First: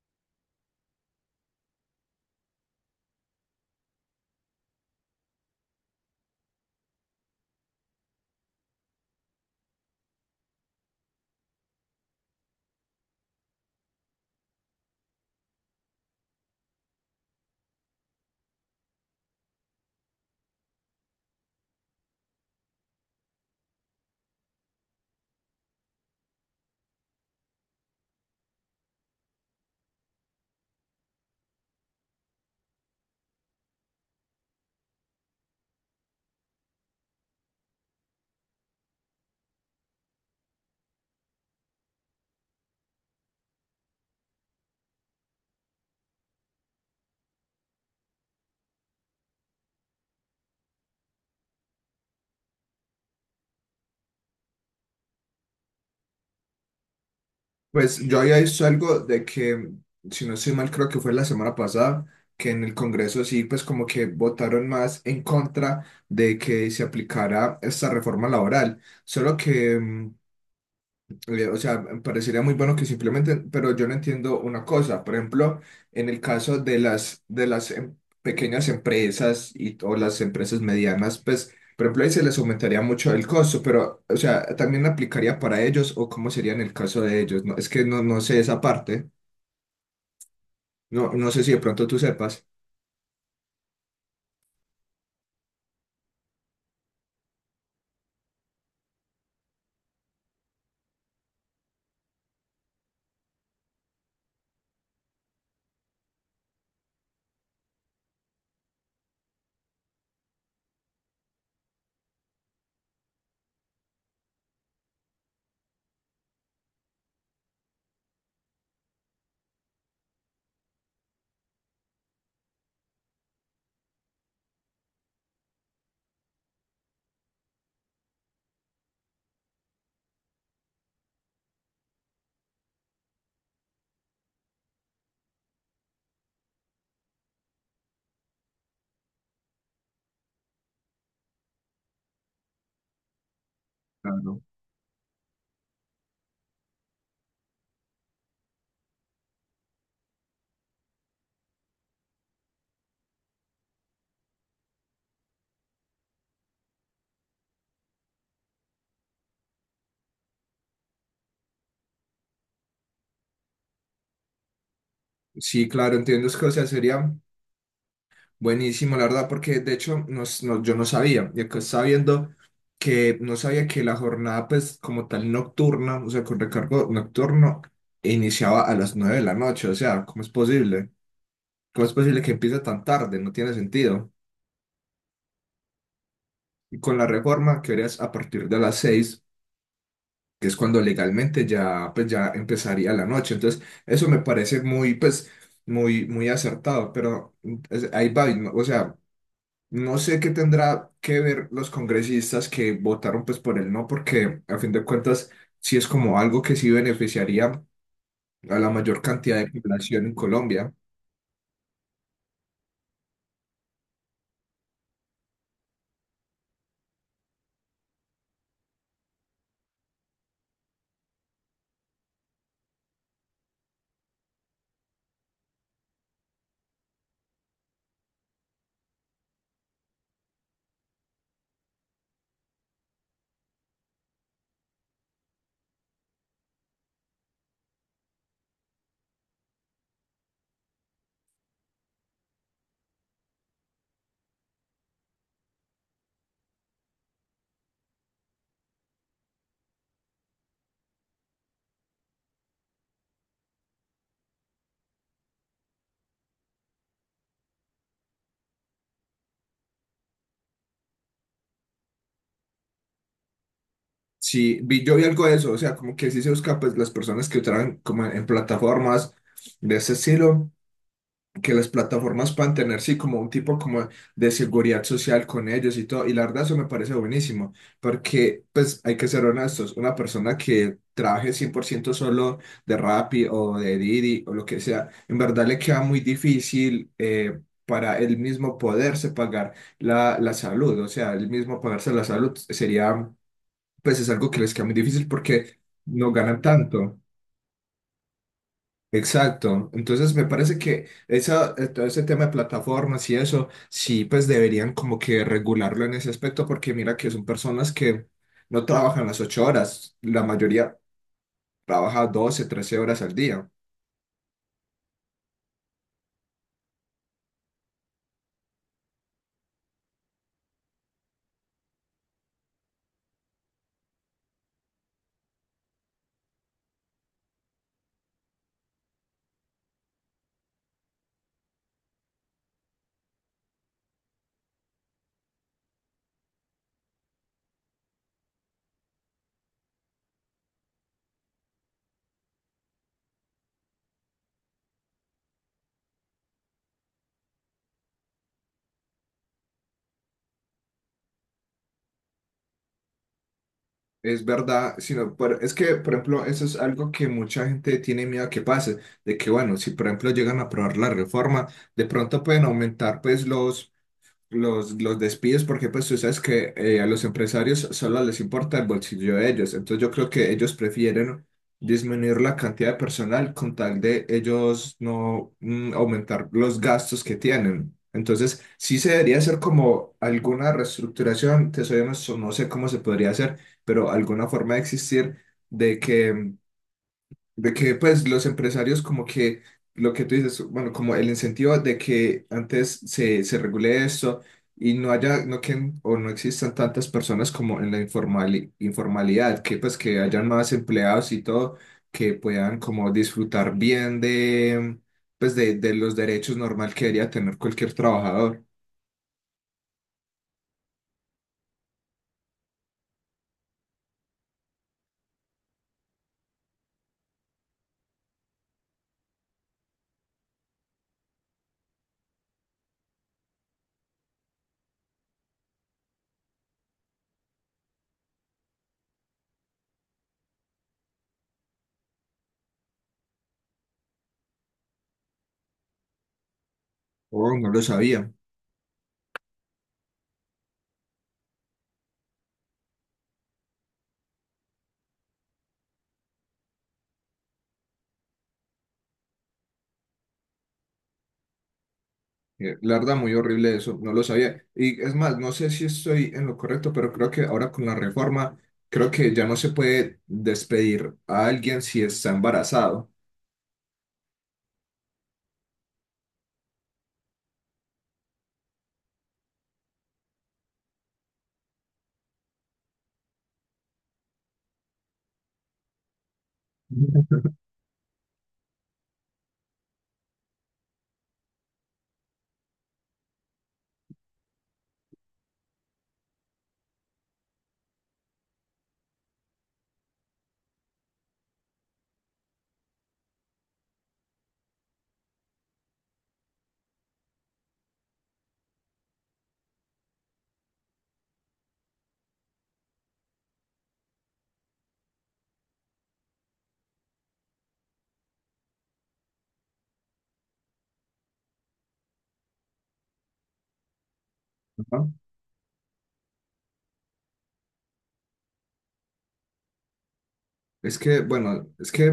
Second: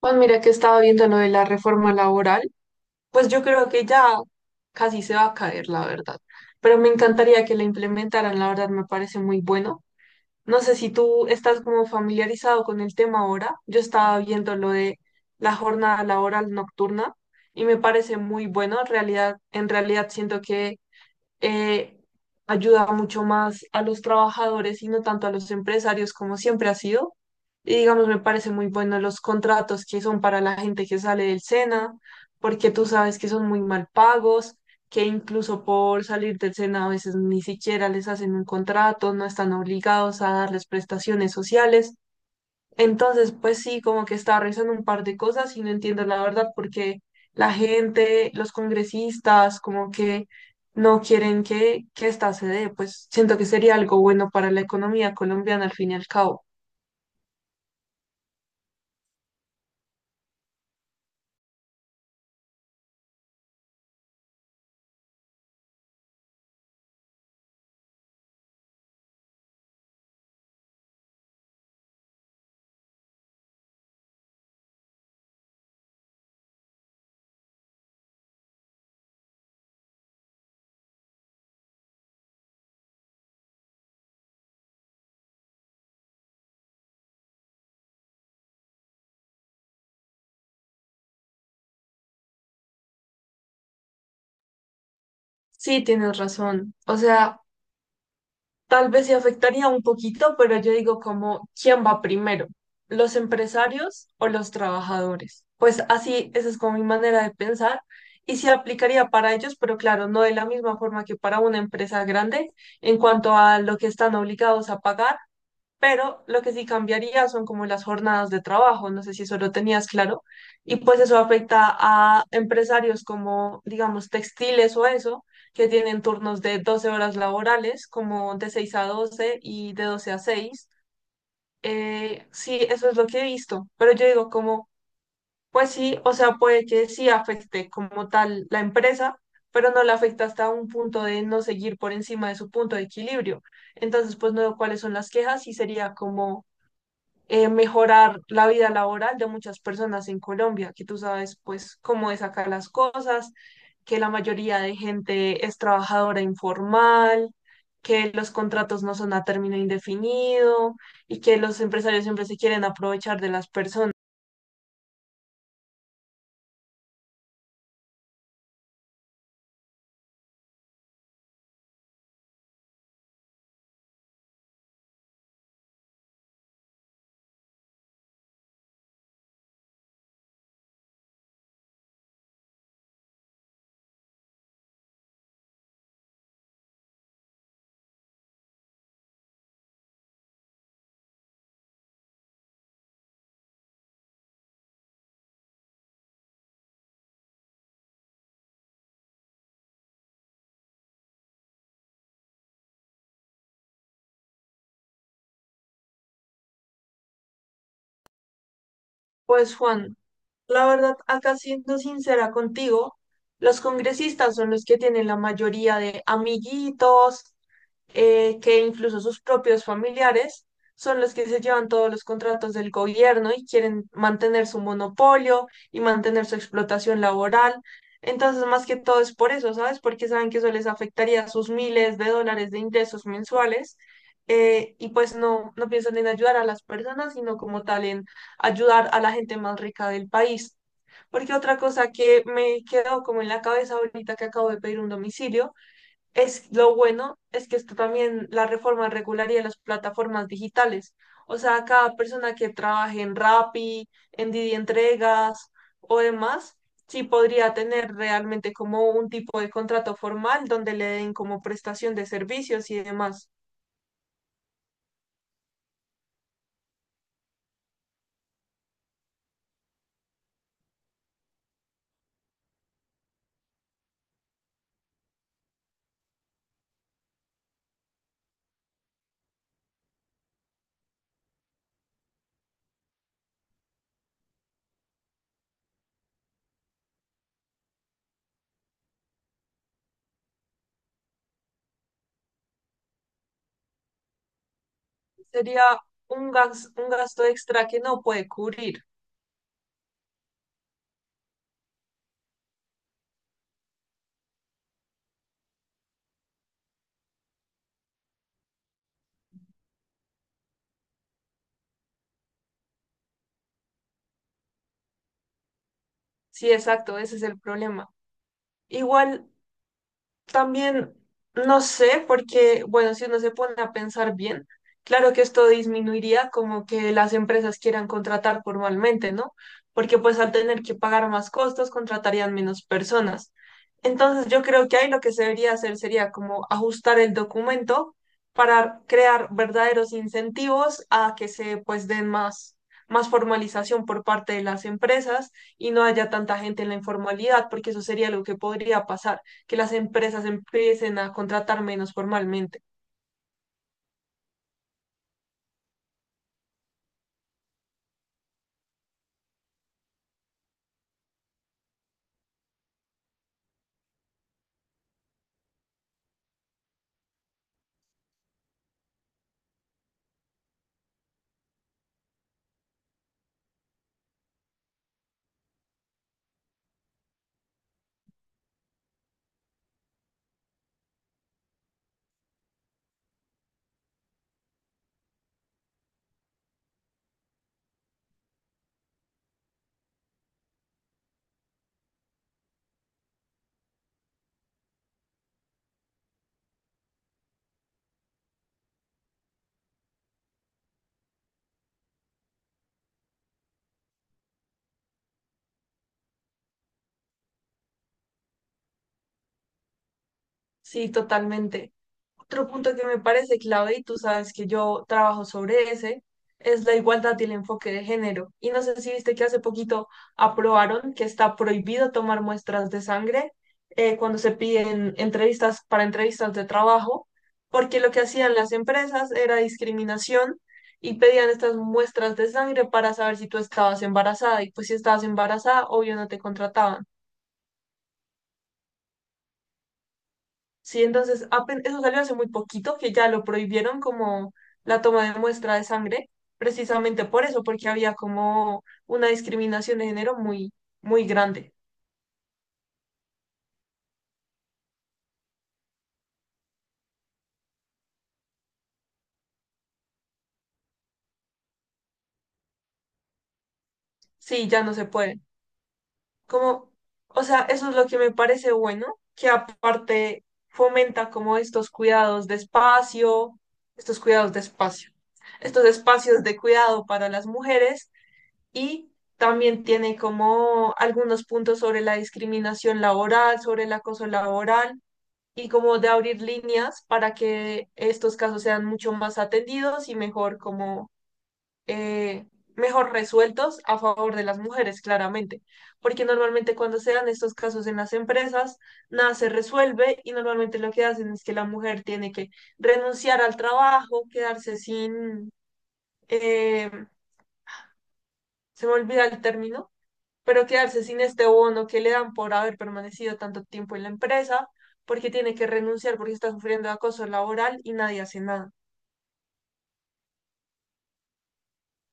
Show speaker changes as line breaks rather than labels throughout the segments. Pues mira que estaba viendo lo de la reforma laboral, pues yo creo que ya casi se va a caer, la verdad. Pero me encantaría que la implementaran, la verdad me parece muy bueno. No sé si tú estás como familiarizado con el tema ahora. Yo estaba viendo lo de la jornada laboral nocturna y me parece muy bueno. En realidad, siento que eh, ayuda mucho más a los trabajadores y no tanto a los empresarios como siempre ha sido. Y digamos, me parece muy bueno los contratos que son para la gente que sale del SENA, porque tú sabes que son muy mal pagos, que incluso por salir del SENA a veces ni siquiera les hacen un contrato, no están obligados a darles prestaciones sociales. Entonces, pues sí, como que estaba revisando un par de cosas y no entiendo la verdad porque la gente, los congresistas, como que no quieren que esta se dé, pues siento que sería algo bueno para la economía colombiana al fin y al cabo.
Pues yo había visto algo de que, si no estoy mal, creo que fue la semana pasada, que en el Congreso sí, pues como que votaron más en contra de que se aplicara esta reforma laboral. Solo que o sea, parecería muy bueno que simplemente, pero yo no entiendo una cosa. Por ejemplo, en el caso de las, pequeñas empresas y, o las empresas medianas, pues, por ejemplo, ahí se les aumentaría mucho el costo, pero, o sea, también aplicaría para ellos o cómo sería en el caso de ellos. No, es que no, no sé esa parte. No, no sé si de pronto tú sepas.
Sí, tienes razón. O sea, tal vez sí afectaría un poquito, pero yo digo como, ¿quién va primero? ¿Los empresarios o los trabajadores? Pues así, esa es como mi manera de pensar y sí aplicaría para ellos, pero claro, no de la misma forma que para una empresa grande en cuanto a lo que están obligados a pagar, pero lo que sí cambiaría son como las jornadas de trabajo, no sé si eso lo tenías claro, y pues eso afecta a empresarios como, digamos, textiles o eso, que tienen turnos de 12 horas laborales, como de 6 a 12 y de 12 a 6. Sí, eso es lo que he visto, pero yo digo como, pues sí, o sea, puede que sí afecte como tal la empresa, pero no la afecta hasta un punto de no seguir por encima de su punto de equilibrio. Entonces, pues no
Claro.
veo cuáles son las quejas y sería como mejorar la vida laboral de muchas personas en Colombia, que tú sabes pues cómo es acá las cosas, que la mayoría de gente es trabajadora informal, que los contratos no son a término indefinido y que los empresarios siempre se quieren aprovechar de las personas.
Sí, claro, entiendo. Es que, o sea, sería buenísimo, la verdad, porque de hecho yo no sabía, y acá estaba viendo que no sabía que la jornada pues como tal nocturna, o sea, con recargo nocturno, iniciaba a las 9 de la noche. O sea, ¿cómo es posible? ¿Cómo es posible que empiece tan tarde? No tiene sentido. Y con la reforma que harías a partir de las 6, que es cuando legalmente ya pues ya empezaría la noche, entonces eso me parece muy pues muy muy acertado, pero ahí va, o sea, no sé qué tendrá que ver los congresistas que votaron pues por el no, porque a fin de cuentas sí es como algo que sí beneficiaría a la mayor cantidad
Pues
de
Juan,
población en
la
Colombia.
verdad, acá siendo sincera contigo, los congresistas son los que tienen la mayoría de amiguitos, que incluso sus propios familiares son los que se llevan todos los contratos del gobierno y quieren mantener su monopolio y mantener su explotación laboral. Entonces, más que todo es por eso, ¿sabes? Porque saben que eso les afectaría sus miles de dólares de ingresos mensuales. Y pues no, no piensan en ayudar a las personas, sino como tal en ayudar a la gente más rica del país. Porque otra cosa que me quedó como en la cabeza ahorita que acabo de pedir un domicilio es, lo bueno es que esto también, la reforma regularía las plataformas digitales. O sea, cada persona que trabaje en Rappi, en Didi Entregas o demás, sí podría tener realmente como un tipo de contrato formal donde le den como prestación de servicios y demás.
Sí, vi, yo vi algo de eso, o sea, como que sí se busca pues las personas que votaran como en plataformas de ese estilo, que las plataformas puedan tener, sí, como un tipo como de seguridad social con ellos y todo. Y la verdad eso me parece buenísimo, porque pues hay que ser honestos, una persona que trabaje 100% solo de Rappi o de Didi o lo que sea, en verdad le queda muy difícil para él mismo poderse pagar la salud, o sea, él mismo pagarse la salud sería, pues es algo que les queda muy difícil porque
Sería
no ganan
un
tanto.
gasto extra que no puede cubrir.
Exacto, entonces me parece que esa, todo ese tema de plataformas y eso, sí, pues deberían como que regularlo en ese aspecto, porque mira que son personas que no trabajan las 8 horas, la mayoría trabaja 12, 13 horas al día.
Sí, exacto, ese es el problema. Igual también no sé, porque, bueno, si uno se pone a pensar bien, claro que esto disminuiría como que las empresas quieran contratar formalmente, ¿no? Porque pues al tener que pagar más costos, contratarían menos personas. Entonces yo creo que ahí lo que se debería hacer sería como ajustar el documento para crear verdaderos incentivos a que se pues den más, formalización por parte de las empresas y no haya tanta gente en la informalidad, porque eso sería lo que podría pasar, que las empresas empiecen a contratar menos formalmente.
Es verdad, sino, es que, por ejemplo, eso es algo que mucha gente tiene miedo que pase, de que, bueno, si por ejemplo llegan a aprobar la reforma, de pronto pueden aumentar pues los despidos, porque pues tú sabes que a los empresarios solo les importa el bolsillo de ellos. Entonces yo creo que ellos prefieren disminuir la cantidad de personal con tal de ellos no aumentar los gastos que tienen. Entonces sí se debería hacer como alguna reestructuración, te soy honesto, no sé cómo se podría hacer, pero alguna forma de existir de que de que pues los empresarios como que lo que tú dices, bueno, como el incentivo de que antes se regule esto y no haya, no que, o no existan tantas personas como en la informalidad, que pues que hayan más empleados y todo, que puedan como disfrutar bien pues de los derechos normal que debería tener cualquier trabajador.
Sí, totalmente. Otro punto que me parece clave, y tú sabes que yo trabajo sobre ese, es la igualdad y el enfoque de género. Y no sé si viste que hace poquito aprobaron que está prohibido tomar muestras de sangre cuando se piden entrevistas para entrevistas de trabajo, porque lo que hacían las empresas era discriminación y pedían estas muestras de sangre para saber si tú estabas embarazada. Y pues si estabas embarazada, obvio no te contrataban.
Oh, no lo sabía.
Sí, entonces eso salió hace muy poquito, que ya lo prohibieron como la toma de muestra de sangre, precisamente por eso, porque había como una discriminación de género muy, muy grande.
La verdad, muy horrible eso, no lo sabía. Y es más, no sé si estoy en lo correcto, pero creo que ahora con la reforma, creo que ya no se puede despedir a alguien si está embarazado.
Sí, ya no se puede. Como, o sea, eso es lo que me parece bueno, que aparte fomenta como estos cuidados de espacio, estos espacios de cuidado para las mujeres, y también tiene como algunos puntos sobre la discriminación laboral, sobre el acoso laboral y como de abrir líneas para que estos casos sean mucho más atendidos y mejor como eh, mejor resueltos a favor de las mujeres, claramente. Porque normalmente cuando se dan estos casos en las empresas, nada se resuelve y normalmente lo que hacen es que la mujer tiene que renunciar al trabajo, quedarse sin, eh, se me olvida el término, pero quedarse sin este bono que le dan por haber permanecido tanto tiempo en la empresa,
¿No?
porque tiene que renunciar porque está sufriendo de acoso laboral y nadie hace nada.
Es que, bueno, es que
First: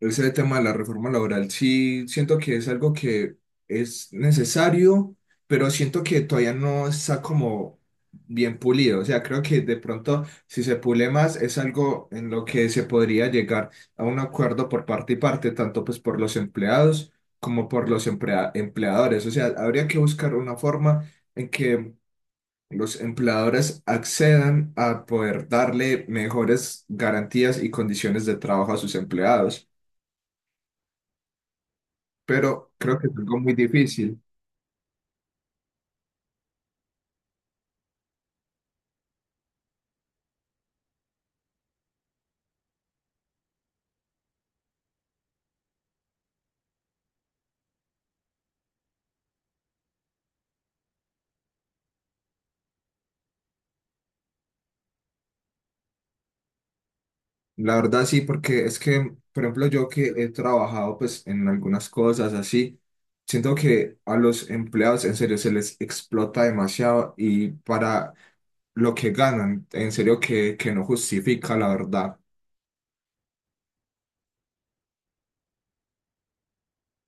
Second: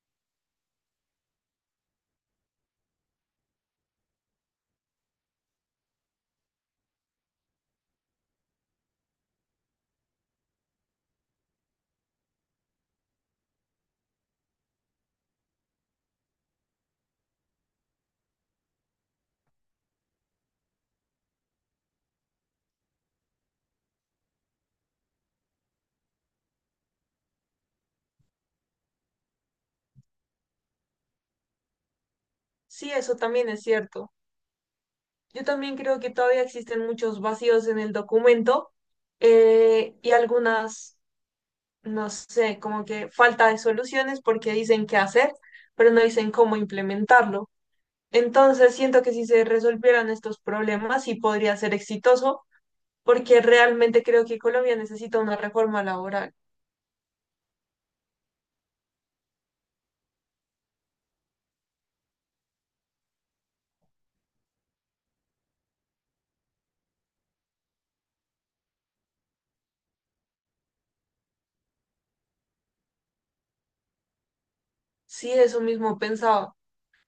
ese tema de la reforma laboral, sí, siento que es algo que es necesario, pero siento que todavía no está como bien pulido. O sea, creo que de pronto, si se pule más, es algo en lo que se podría llegar a un acuerdo por parte y parte, tanto pues por los empleados como por los empleadores. O sea, habría que buscar una forma en que los empleadores accedan a poder darle mejores garantías y condiciones de trabajo a sus empleados, pero
Sí,
creo que
eso
es algo
también
muy
es cierto.
difícil.
Yo también creo que todavía existen muchos vacíos en el documento, y algunas, no sé, como que falta de soluciones porque dicen qué hacer, pero no dicen cómo implementarlo. Entonces, siento que si se resolvieran estos problemas, sí podría ser exitoso, porque realmente creo que Colombia necesita una reforma laboral.
La verdad sí, porque es que, por ejemplo, yo que he trabajado pues en algunas cosas así, siento que a los empleados en serio se les explota demasiado y para lo que ganan, en serio que no justifica la verdad.
Sí, eso mismo pensaba.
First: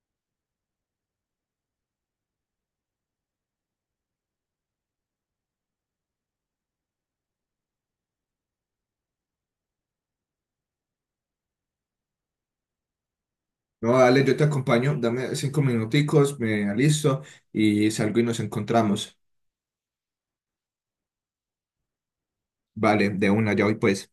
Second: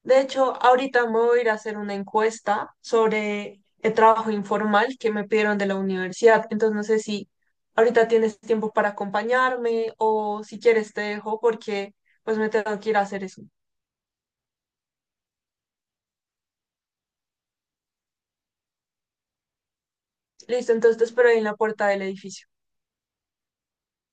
De hecho, ahorita me voy a ir a hacer una encuesta sobre el trabajo informal que me pidieron de la universidad. Entonces, no sé si ahorita tienes tiempo para acompañarme o si quieres te dejo porque pues me tengo que ir a hacer eso.
No, dale, yo te acompaño, dame 5 minuticos, me alisto y salgo y nos encontramos.
Listo, entonces te espero ahí en la puerta del edificio.
Vale, de una, ya voy pues.